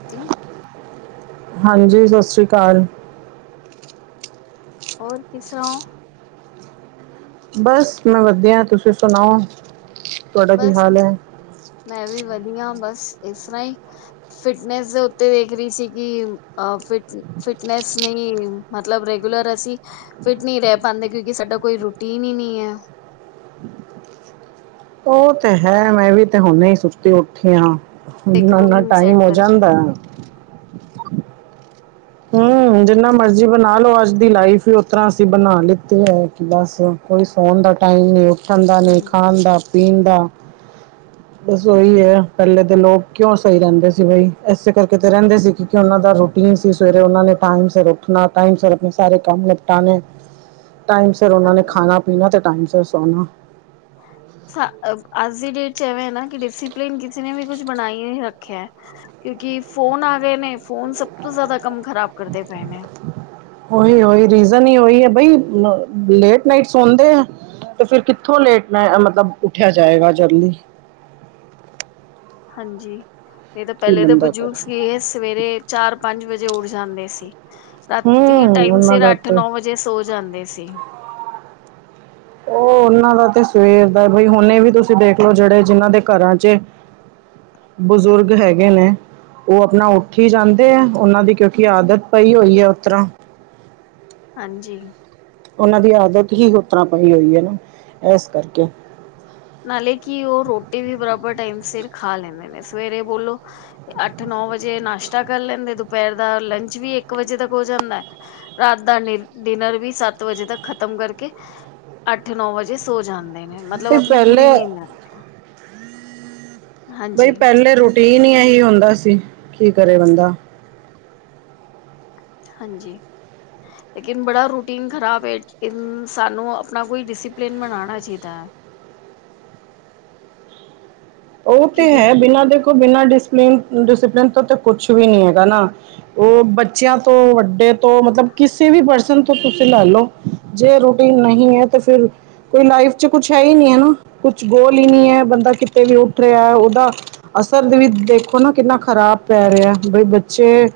[unintelligible] ਹਾਂਜੀ, ਸਤਿ ਸ਼੍ਰੀ ਅਕਾਲ ਹੋਰ ਕਿਸ ਤਰ੍ਹਾਂ ਹੋਰ ਬਸ ਮੈਂ ਵਧੀਆ, ਤੁਸੀਂ ਸੁਣਾਓ, ਤੁਹਾਡਾ ਕੀ ਬਸ ਹਾਲ ਹੈ ਮੈਂ ਵੀ ਵਧੀਆ ਬਸ ਇਸ ਤਰ੍ਹਾਂ ਹੀ। ਫਿਟਨੈਸ ਦੇ ਉੱਤੇ ਵੇਖ ਰੀ ਸੀ ਕਿ ਅ ਫਿਟ- ਫਿਟਨੈਸ ਨਈ ਮਤਲਬ ਰੈਗੂਲਰ ਅਸੀਂ- ਫਿਟ ਨੀ ਰੈਅ ਪਾਂਦੇ ਕਿਉਂਕਿ ਸਾਡਾ ਕੋਈ ਰੂਟੀਨ ਈ ਨੀ ਐ। ਓ ਤੇ ਹੈ ਮੈਂ ਵੀ ਤੇ ਹੁਣੇ ਈ ਸੁੱਤੀ ਉੱਠੀ ਆਂ। ਇੱਕ ਏਨਾ ਏਨਾ ਰੂਟੀਨ ਸੈਟ ਟਾਈਮ ਓ ਕਰ ਜਾਂਦਾ ਹੂੰ ਜਿੰਨਾ ਮਰਜੀ ਬਣਾ ਲੋ ਅੱਜ ਦੀ ਲਾਈਫ ਓ ਤਰ੍ਹਾਂ ਅਸੀਂ ਬਣਾ ਲਿੱਤੀ ਏ। ਕਿ ਬਸ- ਕੋਈ ਸੌਣ ਦਾ ਟਾਈਮ ਨੀ, ਉੱਠਣ ਦਾ ਨੀ, ਹਮ ਖਾਣ ਦਾ, ਪੀਣ ਦਾ। [inaudible] ਬਸ ਓਈ ਐ ਪੈਲੇ ਤੇ ਲੋਗ ਕਿਉਂ ਸਈ ਰੇਂਦੇ ਸੀ ਬਈ। ਏਸੇ ਕਰਕੇ ਤੇ ਰੇਂਦੇ ਸੀ ਕਿਉਕਿ ਉਨਾਂ ਦਾ ਰੂਟੀਨ ਸਿਸ- ਸਵੇਰੇ ਓਨਾ ਨੇ ਟਾਈਮ ਸਿਰ ਉੱਠਣਾ, ਟਾਈਮ ਸਿਰ ਆਪਣੇ ਸਾਰੇ ਕੰਮ ਨਿਪਟਾਣੇ। ਟਾਇਮ- ਫੇਰ ਉਨਾਂ ਨੇ ਹਾਂਜੀ ਖਾਣਾ ਪੀਣਾ ਤੇ ਟਾਈਮ ਸਿਰ ਸੋਣਾ। [inaudible] ਸਾ ਅੱਜ ਦੀ ਡੇਟ ਚ'ਏਵੇਂ ਨਾ ਕਿ ਡਿਸਿਪਲਿਨ ਕਿਸੇ ਨੇ ਵੀ ਕੁਛ ਬਣਾਈ ਨੀ ਰੱਖਿਆ। ਕਿਉਂਕਿ ਫੋਨ ਆ ਗਏ ਨੇ। ਫੋਨ ਸਭ ਤੋਂ ਜ਼ਾਦਾ ਕੰਮ ਖ਼ਰਾਬ ਕਰਦੇ ਪਏ ਨੇ। ਓਈ- ਓਈ ਰੀਜਨ ਈ ਓਈ ਐ ਬਈ ਲੇਟ ਨਾਈਟ ਸੌਂਦੇ ਐ। ਤੇ ਫਿਰ ਕਿੱਥੋਂ ਲੇਟ ਨਾ ਅ ਮੈਂ ਮਤਲਬ ਉੱਠਿਆ ਜਾਏਗਾ ਜਲਦੀ। ਹਾਂਜੀ ਨਈ ਤਾਂ ਕੀ ਪੈਲੇ ਤੇ ਬੰਦਾ ਬਜ਼ੁਰਗ ਕਰੇ ਸੀ। ਏਸ- ਸਵੇਰੇ ਚਾਰ ਪੰਜ ਵਜੇ ਉੱਡ ਜਾਂਦੇ ਸੀ। ਰਾਤੀ ਹੂੰ ਟਾਈਮ ਉਹਨਾਂ ਸਿਰ ਦਾ ਅੱਠ ਤੇ ਨੌ ਵਜੇ- ਜੇ ਸੋ ਜਾਂਦੇ ਸੀ। ਓ ਉਨਾਂ ਦਾ ਤੇ ਸਵੇਰ ਦਾ ਬਈ ਹੁਨੇ ਵੀ ਤੁਸੀਂ ਦੇਖਲੋ। ਜੇੜੇ ਜਿਨਾਂ ਦੇ ਘਰਾਂ' ਚ- ਬਜ਼ੁਰਗ ਹੈਗੇ ਨੇ। ਓ ਆਪਣਾ ਉੱਠ ਈ ਜਾਂਦੇ ਐ। ਉਨਾਂ ਦੀ ਕਿਉਂਕਿ ਆਦਤ ਪਈ ਹੋਈ ਐ ਓ ਤਰ੍ਹਾਂ। ਹਾਂਜੀ ਉਨਾਂ ਦੀ ਆਦਤ ਹੀ ਹੋ ਤਰ੍ਹਾਂ ਪਾਈ ਹੋਈ ਹੈ ਨਾ ਏਸ ਕਰਕੇ। ਨਾਲੇ ਕੀ ਓ ਰੋਟੀ ਵੀ ਬਰਾਬਰ ਟਾਈਮ ਸਿਰ ਖਾ ਲੈਂਦੇ ਨੇ। ਸਵੇਰੇ ਬੋਲੋ- ਅੱਠ ਨੌ ਵਜੇ ਨਾਸ਼ਤਾ ਕਰ ਲੈਂਦੇ। ਦੁਪਹਿਰ ਦਾ ਲੰਚ ਵੀ ਇੱਕ ਵਜੇ ਤੱਕ ਹੋ ਜਾਂਦਾ। ਰਾਤ ਦਾ ਡਿ- ਡਿਨਰ ਵੀ ਸੱਤ ਵਜੇ ਤੱਕ ਖਤਮ ਕਰਕੇ- ਅੱਠ ਨੌ ਵਜੇ ਸੋ ਜਾਂਦੇ ਨੇ ਮਤਲਬ ਤੇ ਆਪਣੀ ਪੂਰੀ ਪਹਿਲੇ ਨੀਂਦ ਲੈਂਦੇ। ਆ। ਬਈ ਹਾਂਜੀ ਪੈਲੇ ਰੂਟੀਨ ਏਹੀ ਹੁੰਦਾ ਸੀ। ਕੀ ਕਰੇ ਬੰਦਾ। ਹਾਂਜੀ ਲੇਕਿਨ ਬੜਾ ਰੂਟੀਨ ਖ਼ਰਾਬ ਏ। ਏੲ ਸਾਨੂੰ ਆਪਣਾ ਕੋਈ ਡਿਸਪਲਿਨ ਬਣਾਣਾ ਚਾਈਦਾ ਐ। ਓ ਤੇ ਕਿਉਂਕਿ ਹੈ ਬਿਨਾਂ ਦੇਖੋ ਬਿਨਾਂ ਡਿਸਪਨ ਡਿਸਪਲਨ ਤੋਂ ਤਾਂ ਕੁਛ ਵੀ ਨੀ ਹੈਗਾ ਨਾ। ਓ ਬੱਚਿਆਂ ਤੋਂ ਵੱਡੇ ਤੋਂ ਮਤਲਬ ਕਿਸੇ ਵੀ ਪਰਸਨ ਤੋਂ ਤੁਸੀਂ ਲੈ ਲਓ। ਜੇ ਰੂਟੀਨ ਨਹੀਂ ਹੈ ਤੇ ਫਿਰ- ਕੋਈ ਲਾਈਫ ਚ ਕੁਛ ਹੈ ਈ ਨੀ ਐ ਨਾ। ਕੁਛ ਗੋਲ ਈ ਨੀ ਹੈ ਬੰਦਾ ਕਿਤੇ ਵੀ- ਰਿਆ। ਉਦਾ ਅਸਰ ਵੀ ਦੇਖੋ ਨਾ ਕਿੰਨਾ ਖ਼ਰਾਬ ਪੈ ਰਿਆ। ਬਈ ਬੱਚੇ-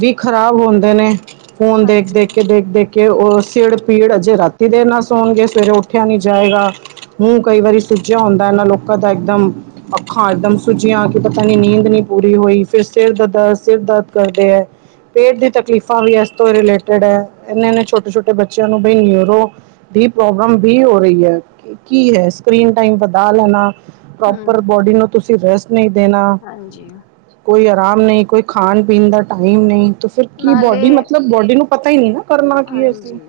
ਵੀ ਖ਼ਰਾਬ ਹੋਂਦੇ ਨੇ। ਫੋਨ ਦੇਖ ਹਾਂਜੀ -ਦੇਖ ਕੇ, ਦੇਖ -ਦੇਖ ਕੇ। ਕਿ ਓ ਸਿੜ ਪੀੜ ਅਜੇ ਰਾਤੀ ਦੇਰ ਨਾਲ ਸੌਣਗੇ। ਸਵੇਰੇ ਉੱਠਿਆ ਨੀ ਜਾਏਗਾ। ਮੂੰਹ ਕਈ ਵਾਰੀ ਸੁੱਜਿਆ ਹੁੰਦਾ ਏਨਾਂ ਲੋਕਾਂ ਦਾ ਇੱਕਦਮ। ਅੱਖਾਂ ਇਕਦਮ ਸੁੱਜੀਆਂ ਕਿ ਪਤਾ ਨੀ ਨੀਂਦ ਨੀ ਪੂਰੀ ਹੋਈ। ਫਿਰ ਸਿਰ ਦਰਦ- ਸਿਰ ਦਰਦ ਕਰਦੇ ਐ। ਪੇਟ ਦੀ ਤਕਲੀਫ਼ਾਂ ਵੀ ਇਸ ਤੋਂ ਰਿਲੇਟਿਡ ਐ। ਏਨੇ- ਏਨੇ ਛੋਟੇ ਛੋਟੇ ਬੱਚਿਆਂ ਨੂੰ ਬਈ ਨਰੋ- ਦੀ ਪ੍ਰੋਬਲਮ ਵੀ ਹੋ ਰਹੀ ਐ। ਕੀ ਹੈ ਸਕ੍ਰਰੀਨ ਟਾਈਮ ਵਧਾ ਲੈਣਾ। ਪਰ ਹਮ ਬੋਡੀ ਨੂੰ ਤੁਸੀਂ ਰੈਸਟ ਨਹੀਂ ਦੇਣਾ। ਹਾਂਜੀ ਕੋਈ ਆਰਾਮ ਨਈ, ਕੋਈ ਖਾਣ ਪੀਣ ਦਾ ਟਾਈਮ ਨਈ, ਤਾਂ ਫਿਰ ਕੀ ਨਾਲੇ ਬੋਡੀ ਮਤਲਬ ਬੋਡੀ ਨੂੰ ਪਤਾ ਈ ਨਈ ਨਾ। ਕਰਨਾ ਕੀ ਅਸੀ। ਹਾਂਜੀ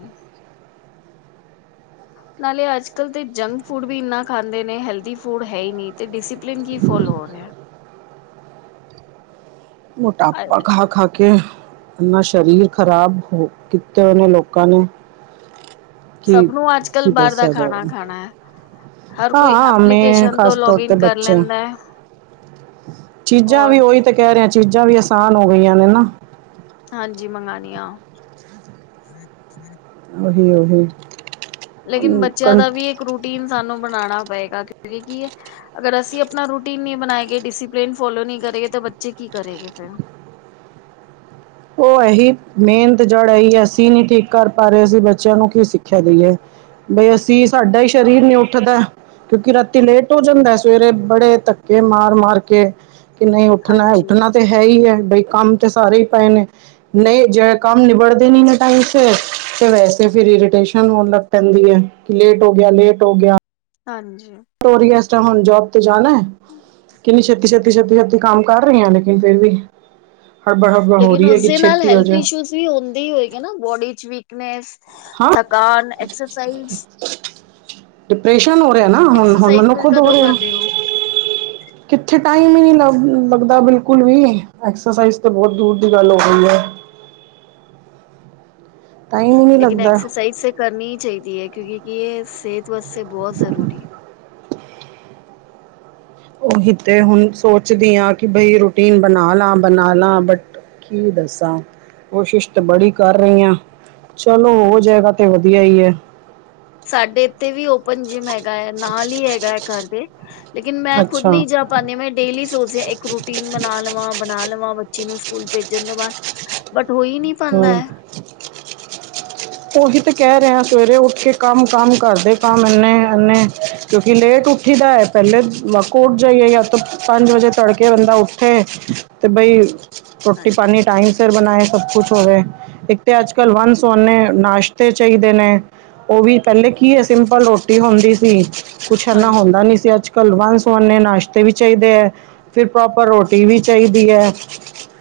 ਨਾਲੇ ਅੱਜ ਕੱਲ੍ਹ ਤੇ ਜੰਕ ਫੂਡ ਵੀ ਏਨਾ ਖਾਂਦੇ ਨੇ ਹੈਲਦੀ ਫੂਡ ਹੈ ਈ ਨੀ। ਤੇ ਡਿਸਿਪ- ਲਿੰਨ ਕੀ ਫੋਲੋ ਹੋ ਰਿਆ। ਮੋਟਾਪਾ ਖਾ ਖਾ ਕੇ- ਏਨਾ ਸਰੀਰ ਖ਼ਰਾਬ ਹੋ ਕੀਤੇ ਹੋਏ ਨੇ ਲੋਕਾਂ ਨੇ। ਸਭ ਕਿ ਨੂੰ ਅੱਜ-ਕੱਲ ਬਾਰ ਦਾ ਖਾਣਾ ਖਾਣਾ ਐ। ਹਾਂਆ ਮੈਂ, ਤੋਂ ਖਾਸ ਤੌਰ ਲੌਗਇਨ ਤੇ ਕਰ ਬੱਚਾ ਲੈਂਦਾ ਹੈ ਚੀਜਾਂ ਔਰ ਵੀ ਓਈ ਤੇ ਕੈ ਰਹੇ ਆ, ਚੀਜਾਂ ਵੀ ਅਸਾਨ ਹੋ ਗਈਆਂ ਨੇ ਨਾ ਹਾਂਜੀ, ਮੰਗਾਨੀ ਆ ਉਹ ਓਹੀ, ਓਹੀ ਲੇਕਿਨ ਬੱਚੇਆ ਦਾ ਵੀ ਇੱਕ ਰੂਟੀਨ ਸਾਨੂੰ ਬਣਾਣਾ ਪਏਗਾ [unintelligible] ਅਗਰ ਅਸੀਂ ਆਪਣਾ ਰੂਟੀਨ ਨਹੀਂ ਬਣਾਏ ਗਏ, ਡਿਸਪਲੇਨ ਫੋਲੋ ਨਹੀਂ ਕਰੇ ਤਾਂ ਬੱਚੇ ਕੀ ਕਰੇਗੇ ਫਿਰ। ਓ ਏਹੀ, ਮੇਨ ਤੇ ਜੜ ਏਈ ਐ, ਅਸੀਂ ਨੀ ਠੀਕ ਕਰ ਪਾ ਰਹੇ। ਅਸੀ ਬੱਚੇਆਂ ਨੂੰ ਕੀ ਸਿੱਖਿਆ ਦੇਈਏ। ਬਈ ਅਸੀ, ਸਾਡਾ ਈ ਸ਼ਰੀਰ ਨੀ ਉੱਠਦਾ ਕਿਉਂਕਿ ਰਾਤੀ ਲੇਟ ਹੋ ਜਾਂਦਾ, ਸਵੇਰੇ ਬੜੇ ਧੱਕੇ ਮਾਰ-ਮਾਰ ਕੇ ਕਿ ਨਈ ਉਠਨਾ, ਹਾਂਜੀ ਉਠਨਾ ਤਾਂ ਹੈਈ ਏ, ਬਈ ਕੰਮ ਤੇ ਸਾਰੇ ਈ ਪਏ ਨੇ ਨਈ, ਜੇ ਕੰਮ ਨਿਬੜਦੇ ਨੀ ਏ ਟਾਈਮ ਸੇ, ਤੇ ਵੈਸੇ ਫਿਰ ਇਰੀਟੇਸ਼ਨ ਹੋਨ ਲਗ ਪੈਂਦੀ ਐ, ਕਿ ਲੇਟ ਹੋਗਯਾ, ਲੇਟ ਹੋਗਯਾ ਹਾਂਜੀ। [unintelligible] ਇਸ ਟਾਈਮ ਹੁਣ ਜੋਬ ਤੇ ਜਾਣੈ? ਕਿੰਨੀ ਛੇਤੀ-ਛੇਤੀ-ਛੇਤੀ-ਛੇਤੀ ਕੰਮ ਕਾਰੇਆਂ ਲੇਕਿਨ ਫੇਰ ਵੀ ਹਰਬੜ-ਹਰਬੜ ਹੋਰੀ ਏ ਕਿ ਛੇਤੀ ਹੋਜਾ। ਹੁੰਦੀ ਹੋਏਗੀ ਨਾ ਬੋਡੀ ਚ ਵੀਕਨੈਸ, ਹਾਂ ਥਕਾਨ, ਐਕਸਰਸਾਈਜ਼ ਡਿਪ੍ਰੈਸ਼ਨ ਹੋ ਰਿਆ ਨਾ ਹੁਨ, ਹੁਨ ਐਕਸਰਸਾਈਜ਼ ਮੈਨੂੰ ਫਿਰ ਖੁਦ ਹੋ ਕਦੋਂ ਰਿਹਾ। ਕਰਦੇ ਹੋ ਕਿੱਥੇ ਟਾਈਮ ਈ ਨੀ ਲਵ ਲਗਦਾ ਬਿਲਕੁਲ ਵੀ, ਐਕਸਸਾਈਜ਼ ਤੇ ਬੋਤ ਦੂਰ ਦੀ ਗੱਲ ਹੋ ਗਈ ਐ ਟਾਈਮ ਹੀ ਨਹੀਂ ਲੇਕਿਨ ਲੱਗਦਾ ਐਕਸਸਾਈਜ਼ ਤੇ ਕਰਨੀ ਈ ਚਾਈਦੀ ਏ, ਕਿਉਂਕਿ ਕਿ ਏ ਸੇਤ ਵਾਸਤੇ ਬੋਤ ਜ਼ਰੂਰੀ ਏ। ਓਹੀ ਤੇ, ਹੂਨ ਸੋਚਦੀ ਆਂ ਕਿ ਬਈ ਰੂਟੀਨ ਬਨਾ ਲਾ, ਬਨਾ ਲਾ ਬਟ ਕੀ ਦੱਸਾਂ, ਕੋਸ਼ਿਸ਼ ਤੇ ਬੜੀ ਕਰ ਰਈ ਆਂ ਚਲੋ, ਹੋ ਹਾਂਜੀ ਜੇਗਾ ਤੇ ਵਧੀਆ ਈ ਏ ਸਾਡੇ ਇੱਥੇ ਵੀ ਓਪਨ ਜਿੰਮ ਹੈਗਾ ਐ, ਨਾਲ ਹੀ ਹੈਗਾ ਐ ਘਰ ਦੇ ਲੇਕਿਨ ਮੈਂ ਖੁਦ ਅੱਛਾ ਨਹੀਂ ਜਾ ਪਾਂਦੀ। ਮੈ ਡੇਲੀ ਸੋਚਦੀ ਆ ਇੱਕ ਰੋਟ ਟੀਨ ਬਨਾ ਲਵਾਂ, ਬਨਾ ਲਵਾਂ ਬੱਚੀ ਨੂੰ ਸਕੂਲ ਭੇਜਨ ਤੋ ਬਾਦ, ਬਟ ਹੋਈ ਨੀ ਹੂੰ। [inaudible] ਓਹੀ ਤੇ ਕੈ ਰਹੇ ਆਂ, ਸਵੇਰੇ ਉਠ ਕੇ ਕੰਮ-ਕੰਮ ਘਰਦੇ ਕੰਮ ਏਨੇ-ਏਨੇ ਕਿਉਂਕਿ ਲੇਟ ਉਠੀ ਦਾ ਐ, ਪੈਲੇ [unintelligible] ਉਠ ਜਾਈਏ ਯਾ ਤੋ ਪੰਜ ਵਜੇ ਤੜਕੇ ਬੰਦਾ ਉਠੇ ਤੇ ਬਈ, ਰੋਟੀ ਹਾਂਜੀ ਪਾਣੀ ਟਾਈਮ ਸਿਰ ਬਨਾਏ ਸਬ ਕੁਛ ਹੋਵੇ, ਇੱਕ ਤੇ ਅੱਜ ਕੱਲ ਵਨ ਸਵੱਨੇ ਨਾਸ਼ਤੇ ਚਾਈਦੇ ਨੇ ਓਵੀ ਪੈਲੇ ਕੀਏ ਸਿੰਪਲ ਰੋਟੀ ਹੁੰਦੀ ਸੀ, ਕੁਛ ਏਨਾ ਹਾਂਜੀ ਹੁੰਦਾ ਨੀ ਸੀ ਅੱਜ ਕੱਲ ਵਨ ਸਵੱਨੇ ਨਾਸ਼ਤੇ ਵੀ ਚਾਈਦੇ ਐ, ਫਿਰ ਪ੍ਰੋਪਰ ਰੋਟੀ ਵੀ ਚਾਈਦੀ ਐ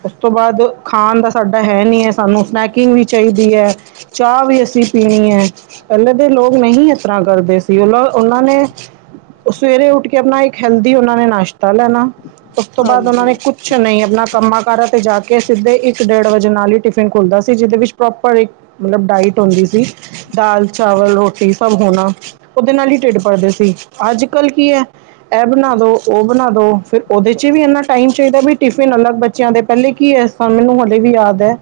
ਉਸ ਤੋਂ ਬਾਅਦ ਖਾਣ ਦਾ ਸਾਡਾ ਹੈ ਨਹੀਂ ਐ, ਸਾਨੂੰ ਸਨੈਕਿੰਗ ਵੀ ਚਾਹੀਦੀ ਐ। ਚਾਅ ਵੀ ਅਸੀ ਪੀਣੀ ਐ ਪੈਲੇ ਦੇ ਲੋਗ ਨਹੀਂ ਇਸ ਤਰਾਂ ਕਰਦੇ ਸੀ, [unintelligible] ਓਨਾ ਨੇ ਓ ਸਵੇਰੇ ਉਠ ਕੇ ਅਪਨਾ ਇੱਕ ਹੈਲਦੀ ਉਨਾ ਨੇ ਨਾਸ਼ਤਾ ਲੈਨਾ ਉਸ ਤੋ ਬਾਦ ਉਨਾ ਹਾਂਜੀ ਨੇ ਕੁਛ ਨਈ, ਅਪਨਾ ਕੰਮਾ ਕਾਰਾ ਤੇ ਜਾ ਕੇ ਸਿੱਧੇ ਇੱਕ-ਡੇਡ ਵਜੇ ਨਾਲ ਈ ਟਿ ਫਿਨ ਖੁਲਦਾ ਸੀ। ਜਿਦੇ ਵਿੱਚ ਪ੍ਰੋਪਰ ਇੱਕ ਮਤਲਬ ਡਾਇਟ ਹੁੰਦੀ ਸੀ ਦਾਲ, ਹਮ। ਚਾਵਲ, ਰੋਟੀ ਸਬ ਹੋਨਾ, ਓਦੇ ਨਾਲ ਈ ਟਿਡ ਭਰਦੇ ਸੀ, ਅੱਜ ਕੱਲ ਕੀ ਐ ਐ ਬਨਾ ਦੋ, ਓ ਬਨਾ ਦੋ, ਫੇਰ ਓਦੇ ਚ ਵੀ ਏਨਾ ਟਾਈਮ ਚਾਈਦਾ ਵੀ ਟਿਫਿਨ ਅਲਗ ਬੱਚੇਆਂ ਦੇ ਪੈਲੇ ਕੀ ਐ ਹਾਂ, ਮੈਨੂੰ ਹਲੇੇ ਵੀ ਯਾਦ ਐ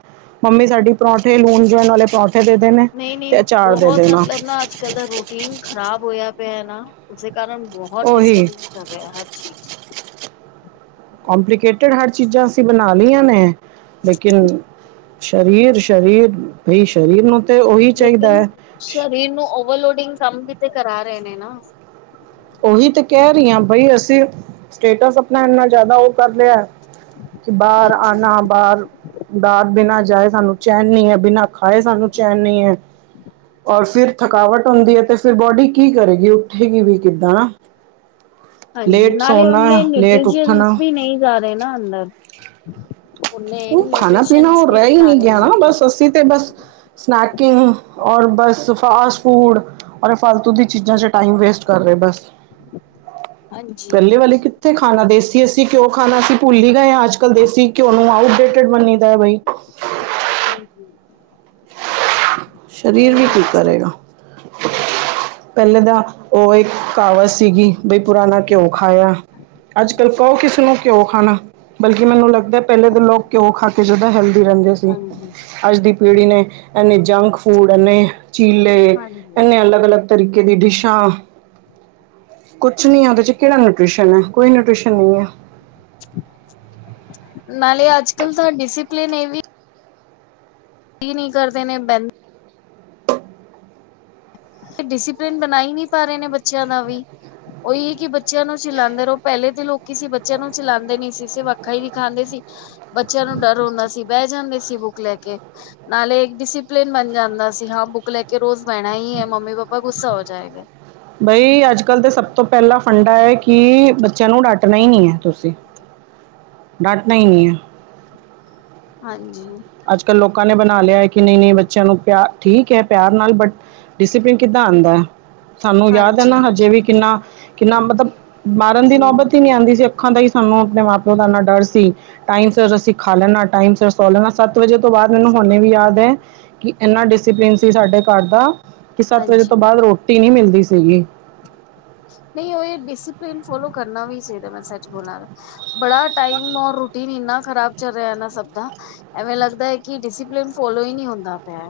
ਮੰਮੀ ਸਾਡੀ ਪਰੌਂਠੇਂ, ਲੂਨ ਜਵੈਨ ਆਲੇ ਪਰੌਂਠੇਂ ਦੇ ਦੇਨੇ, ਨਹੀਂ ਨਹੀਂ ਤੇ ਅਚਾਰ ਦੇ ਬਹੁਤ ਦੇਣਾ। ਮਤਲਬ ਨਾ ਅੱਜ ਕੱਲ ਦਾ ਰੂਟੀਨ ਖਰਾਬ ਹੋਯਾ ਪੇਆ ਨਾ, ਉਸੇ ਕਾਰਨ ਬੋਹਤ ਉਹੀ ਡਿਸਟਰਬਿੰਗ ਕਰ ਰਿਹਾ ਹਰ ਚੀਜ ਚ। ਕੋੰਪਲੀਕੇਟਿਡ ਹਰ ਚੀਜਾਂ ਅਸੀ ਬਨਾ ਲਈਆਂ ਨੇ, ਲੇਕਿਨ ਸ਼ਰੀਰ, ਸ਼ਰੀਰ ਬਹੀ ਸ਼ਰੀਰ ਨੂ ਤੇ ਉਈ ਚਈਦਾ ਐ ਸ਼ਰੀਰ ਨੂ ਓਵਰਲੋਡਿੰਗ ਕੰਮ ਵੀ ਤੇ ਕਰਾ ਰਏ ਨੇ ਨਾ ਉਹੀ ਤੇ ਕੈਰੀਆਂ ਬਈ ਅਸੀ, ਸਟੇਟਸ ਅਪਨਾ ਏਨਾ ਜਾਦਾ ਓ ਕਰ ਲੇਆ। ਕਿ ਬਾਰ ਹਾਂਜੀ ਆਨਾ ਬਾਰ। ਦਾਤ ਬਿਨਾ ਜਾਏ ਸਾਨੂੰ ਚੈਨ ਨ ਹੈ। ਬਿਨਾ ਖਾਏ ਸਾਨੂੰ ਚੈਨ ਨ ਹੈ। ਔਰ ਫਿਰ ਥਕਾਵਟ ਹੁਦੀ ਹੈ। ਤੇ ਫਿਰ ਬੋਡੀ ਕੀ ਕਰੇਗੀ ਉਠੇਗੀ ਵੀਕ। ਕਿੱਦਾਂ। ਹਾਂਜੀ, ਲੇਟ ਨਾਲੇ ਸੌਣਾ ਉਹਨੇ ਲੇਟ ਨਿਊਐਡਮਿਸ਼ਨ ਉੱਠਣਾ ਵੀ ਨਹੀ। ਜਾ ਰਹੇ ਨਾ ਅੰਦਰ। ਨੇ ਉਹ ਨਿਊਐਡਮਿਸ਼ਨ ਵੀ ਨਹੀ ਆ ਰਹੇ ਨੇ ਅੰਦਰ। ਕਿਤੇ ਬਸ ਸਨੈਕਸ ਔਰ ਬਸ ਫਾਸਟ ਫੂਡ ਔਰ ਇਹ ਫਾਲਤੂ ਦੀ ਚੀਜ਼ਾ 'ਚ ਟਾਈਮ ਵੇਸਟ ਕਰ ਰਹੇ ਬਸ। [inaudible] ਪਹਿਲੇ ਵਾਲੇ ਕਿਥੇ ਖਾਣਾ ਦੇਸੀ ਅਸੀ ਘਿਉ ਖਾਣਾ ਅਸੀ ਭੁਲੀ ਗਏ ਹਾਂ ਅਜ ਕਲ ਦੇਸੀ ਘਿਉ ਨੂੰ ਆਊ ਕਿਥੇ ਬਨਦਾ ਬਈ। ਹਾਂਜੀ। ਸਰੀਰ ਨਹੀਂ ਵੀ ਠੀਕ ਨਹੀਂ ਸਹੀ ਕਰੇਗਾ। ਪਹਿਲੇ ਤਾਂ ਉਹ ਇਕ ਕਹਾਵਤ ਸੀਗੀ। ਬਈ ਪੁਰਾਣਾ ਘਿਓ ਖਾਇਆ। ਅਜ ਕਲ ਕਹ ਕਿਸੇ ਨੂੰ ਘਿਉ ਖਾਣਾ ਬਲਕਿ ਮੈਨੂੰ ਲਗਦਾ ਪਹਿਲੇ ਤਾਂ ਲੋਕ ਘਿਓ ਖਾ ਕੇ ਜਿਦਾ ਹੈਲਦੀ ਰਹਿੰਦੇ ਸੀ। ਹਾਂਜੀ ਅੱਜ ਦੀ ਪੀੜ੍ਹੀ ਨੇ ਇੰਨੀ ਜੰਕ ਫੂਡ ਨੇ ਚੀਲੇ ਹਾਂਜੀ ਨੇ ਅਲਗ- ਅਲਗ ਤਰੀਕੇ ਦੀ ਡਿਸ਼ਾਂ ਕੁਛ ਨੀ ਹੈ। ਉਹਦੇ 'ਚ ਕਿਹੜਾ ਨਿਊਟ੍ਰਿਸ਼ਨ ਹੈ। ਕੋਈ ਨਿਊਟ੍ਰਿਸ਼ਨ ਨਹੀ ਹੈ। ਨਾਲੇ ਅਜ ਕਲ ਤਾਂ ਡਿਸਿਪਲਿਨ ਇਹ ਵੀ ਨਹੀ ਕਰਦੇ ਨੇ ਬਹਿੰ ਡਿਸਿਪਲਿਨ ਬਣਾਈ ਨਹੀ ਪਾ ਰਹੇ ਨੇ ਬੱਚਿਆਂ ਦਾ ਵੀ। ਉਹੀ ਕਿ ਬੱਚਿਆਂ ਨੂੰ ਚਲਾਉਦੇ ਰਹੋ। ਪਹਿਲੇ ਤਾਂ ਲੋਕ ਹੀ ਸੀ ਬੱਚਿਆਂ ਨੂੰ ਚਲਾਉਦੇ ਨਹੀ ਸੀ ਸੀਰਫ ਅੱਖਾ ਹੀ ਦਿਖਾਉਦੇ ਸੀ। ਬੱਚਿਆਂ ਨੂੰ ਡਰ ਹੁੰਦਾ ਸੀ। ਬਹਿ ਜਾਂਦੇ ਸੀ ਬੁੱਕ ਲੈ ਕੇ। ਨਾਲੇ ਇਕ ਡਿਸਿਪਲਿਨ ਬਣ ਜਾਦਾ ਸੀ ਹਾਂ ਬੁੱਕ ਲੈ ਕੇ ਰੋਜ਼ ਬਹਿਣਾ ਹੀ ਹੈ। ਮੰਮੀ- ਪਾਪਾ ਗੁੱਸਾ ਹੋ ਜਾਏਗੇ। ਬਈ ਅਜ ਕਲ ਤਾਂ ਸਭ ਤੋਂ ਪਹਿਲਾਾਂ ਫੰਡਾ ਹੈ। ਕਿ ਬੱਚਿਆਂ ਨੂੰ ਡੱਟਣਾ ਹੀ ਨਹੀ ਹੈ। ਤੁਸੀ। ਹਾਂ [inaudible] ਡਾਂਟਣਾ ਹੀ ਨਹੀ ਹੈ। ਹਾਂਜੀ। ਅਜ ਕਲ ਲੋਕਾਂ ਨੇ ਬਣਾ ਲਿਆ ਹੈ। ਕਿ ਨਹੀ- ਨਹੀ ਬੱਚਿਆਂ ਨੂੰ ਪਿਆ ਠੀਕ ਹੈ। ਪਿਆਰ ਨਾਲ ਬਟ ਡਿਸਪਲਿਨ ਕਿੱਦਾ ਆਉਂਦਾ। ਸਾਨੂੰ ਯਾਦ ਹੈ। ਹਾਂਜੀ ਨਾ ਹਜੇ ਵੀ ਕਿਨਾ- ਕਿਨਾ ਮਤਲਬ ਮਾਰਨ ਦੀ ਹਮ ਨੌਬਤ ਹੀ ਨਹੀ ਆਉਦੀ ਸੀ। ਅੱਖਾਂ ਦਾ ਹੀ ਸਾਨੂੰ ਆਪਣੇ ਮਾਂ- ਪਿਓ ਦਾ ਇਨਾ ਡਰ ਸੀ। ਟਾਈਮ ਸਿਰ ਅਸੀ ਖਾ ਲੈਣਾ, ਟਾਈਮ ਸਿਰ ਸੌ ਲੈਣਾ। ਸੱਤ ਵਜੇ ਤੋਂ ਬਾਅਦ ਮੈਨੂੰ ਹੁਾਨੇ ਵੀ ਯਾਦ ਹੈ। ਕਿ ਇਨਾ ਡਿਸਪਲਿਨ ਸੀ ਸਾਡੇ ਘਰ ਦਾ ਕਿ ਸੱਤ ਵਜੇ ਹਾਂਜੀ ਤੋਂ ਬਾਅਦ ਰੋਟੀ ਨਹੀ ਮਿਲਦੀ ਸੀਗੀ। ਨਹੀ ਉਹ ਇਹ ਡਿਸਪਲਨ ਫੋਲੋ ਕਰਨਾ ਵੀ ਚਾਹੀਦਾ। ਮੈ ਸੱਚ ਬੋਲਾ ਬੜਾ ਟਾਈਮ ਔਰ ਰੂਟੀਨ ਇਨਾ ਖਰਾਬ ਚਲ ਰਿਹਾ ਇਹਨਾ ਸਭ ਦਾ। ਐਵੇਂ ਲਗਦਾ ਹੈ। ਕਿ ਡਿਸਪਲਿਨ ਫੋਲੋ ਹੀ ਨਹੀ ਹੁੰਦਾ ਪਿਆ।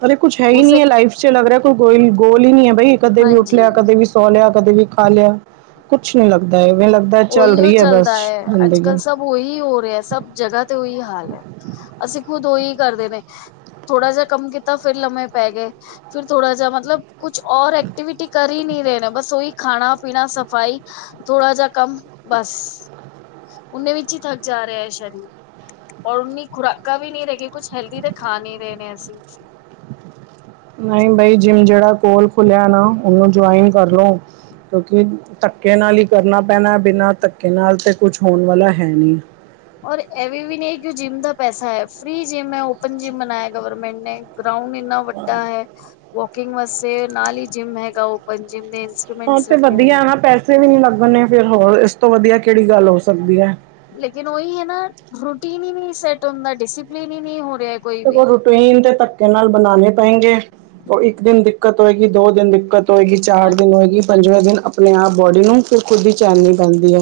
ਪਰ ਕੁਛ ਹੈ ਹੀ ਨੀ ਉਸਦੇ ਹੈ। ਲਾਈਫ 'ਚ ਲੱਗ ਰਿਹਾ ਕੋਈ ਗੋਲ ਹੀ ਨਹੀ ਹੈ। ਬਈ ਕਦੇ ਵੀ ਉਠ ਲਿਆ ਹਾਂਜੀ ਕਦੇ ਵੀ ਸੋ ਲਿਆ, ਕਦੇ ਵੀ ਖਾ ਲਿਆ, ਕੁਛ ਨੀ ਲਗਦਾ ਇਵੇ ਲਗਦਾ ਚਲ ਉਹੀਓ ਰਹੀ ਹੈ। ਬਸ ਚੱਲਦਾ ਅੱਜ ਕੱਲ੍ਹ ਜ਼ਿਦਗੀ। ਸਭ ਉਹੀ ਹੋ ਰਿਹਾ ਸਭ ਜਗਾ ਤੇ ਉਹੀ ਹਾਲ ਹੈ। ਅਸੀ ਖੁਦ ਉਹੀ ਕਰਦੇ ਨੇ। ਥੋੜਾ ਜਿਹਾ ਕੰਮ ਕੀਤਾ ਫੇਰ ਲੰਮੇ ਪੈ ਗਏ। ਫਿਰ ਥੋੜਾ ਜਿਹਾ ਮਤਲਬ ਕੁਛ ਔਰ ਐਕਟੀਵਿਟੀ ਕਰ ਹੀ ਨਹੀ ਰਹੇਣਾ ਬਸ ਉਹੀ ਖਾਣਾ, ਪੀਣਾ, ਸਫ਼ਾਈ ਥੋੜਾ ਜਿਹਾ ਕੰ। ਮ ਬਸ, ਓਨੇ ਵਿਚ ਹੀ ਥਕ ਜਾ ਰਿਹਾ ਹੈ। ਸ਼ਰੀਰ- ਔਰ ਉਨੀ ਖੁਰਾਕਾਂ ਵੀ ਨਹੀ ਰਹਿ ਗ ਕੁਛ ਹੈਲਦੀ ਤੇ ਖਾ ਨੀ ਰਹੇ ਨੇ ਅਸੀ। ਨਹੀ ਬਾਈ ਜਿਮ ਜਿਹੜਾ ਕੋਲ ਖੁੱਲਿਆ ਨਾ ਉਹਨੂੰ ਜੁਆਇਨ ਕਰ ਲਉ। ਕਿਉਕਿ ਧੱਕੇ ਨਾਲ ਹੀ ਕਰਨਾ ਪੈਣਾ ਬਿਨਾ ਧੱਕੇ ਨਾਲ ਤਾਂ ਕੁਛ ਹੋਣ ਵਾਲਾ ਹੈ ਨਹੀ। ਔਰ ਇਹਵੇ ਵੀ ਨਹੀ ਕਿ ਜਿਮ ਦਾ ਪੈਸਾ ਹੈ। ਫ੍ਰਰੀ ਜਿੰਮ ਹੈ। ਓਪਨ ਜਿਮ ਬਣਾਇਆ ਗਵਰਮੈਂਟ ਨੇ ਗਰਾਉਡ ਇਨਾ ਵਡਾ ਹੈ। ਵੋਕਿੰਗ ਮਸ ਨਾਲ ਹੀ ਜਿਮ ਹੈਗਾ ਓਪਨ ਜਿੰਮ ਦੇ ਇ ਹਾਂ ਤੇ ਵਧੀਆ ਪੈਸੇ ਵੀ ਨੀ ਲਗਨੇ ਫਿਰ ਹੋਰ ਇਸ ਤੋਂ ਵਧੀਆ ਕਿਹੜੀ ਗੱਲ ਹੋ ਸਕਦੀ ਹੈ। ਲੇਕਿਨ ਉਹੀ ਹੈ। ਨਾ ਰੂਟੀਨ ਹੀ ਨਹੀ ਸੈਟ ਹੁਦਾ ਡਿਸਿਪਲਨ ਹੀ ਨਹੀ ਹੋ ਰਿਹਾ। ਕੋਈ ਵੀ ਰੂਟੀਨ ਦੇ ਧੱਕੇ ਨਾਲ ਬਣਾਉਣੇ ਪੈਗੇ ਉਹ ਇੱਕ ਦਿਨ ਦਿੱਕਤ ਹੋਏਗੀ ਦੋ ਦਿਨ ਦਿੱਕਤ ਦਿੱਕਤ ਹੋਏਗੀ ਚਾਰ ਦਿਨ ਹਾਂਜੀ ਹੋਏਗੀ ਪੰਜਵੇਂ ਦਿਨ ਆਪਣੇ ਆਪ ਬੋਡੀ ਨੂੰ ਫਿਰ ਖੁਦ ਹੀ ਚੈਨ ਜੀ ਪੈਂਦੀ ਹੈ।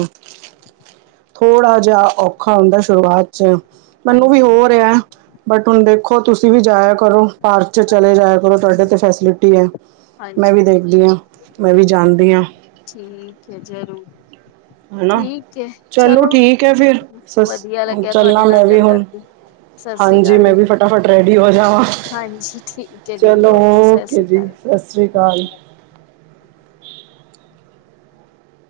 ਥੋੜਾ ਜਿਹਾ ਔਖਾ ਹੁੰਦੈ ਸ਼ੁਰੂਆਤ ਚ ਮੈਨੂੰ ਵੀ ਹਾਂਜੀ ਹੋਰ ਰਿਹਾਂ ਬਟ ਹੁਣ ਦੇਖੋ ਤੁਸੀਂ ਵੀ ਜਾਇਆ ਕਰੋ ਪਾਰਕ ਚਲੇ ਜਾਇਆ ਕਰੋ ਤੁਹਾਡੇ ਤੇ ਫੈਸਿਲਿਟੀ ਹੈ। ਮੈਂ ਹਾਂਜੀ ਵੀ ਦੇਖਦੀ ਹਾਂ ਮੈਂ ਵੀ ਜਾਂਦੀ ਹਾਂ। ਠੀਕ ਹੈ ਜ਼ਰੂਰ, ਹਨਾ ਠੀਕ ਹੈ ਚਲੋ ਠੀਕ ਹੈ, ਫਿਰ ਸ ਵਧੀਆ ਲੱਗਿਆ ਚੱਲਾ ਤੁਹਾਡੇ ਨਾਲ ਮੈਂ ਵੀ ਗੱਲ ਹੁਣ ਕਰਕੇ ਸਤਿ ਸ੍ਰੀ ਹਾਂਜੀ ਅਕਾਲ ਮੈਂ ਵੀ ਦੀਦੀ ਫਟਾਫਟ ਰੈਡੀ ਹੋ ਜਾਵਾਂ ਹਾਂਜੀ ਠੀਕ ਹੈ ਦੀਦੀ ਚਲੋ ਸਤਿ ਓਕੇ ਸ੍ਰੀ ਜੀ ਅਕਾਲ ਸਤਿ ਸ਼੍ਰੀ ਅਕਾਲ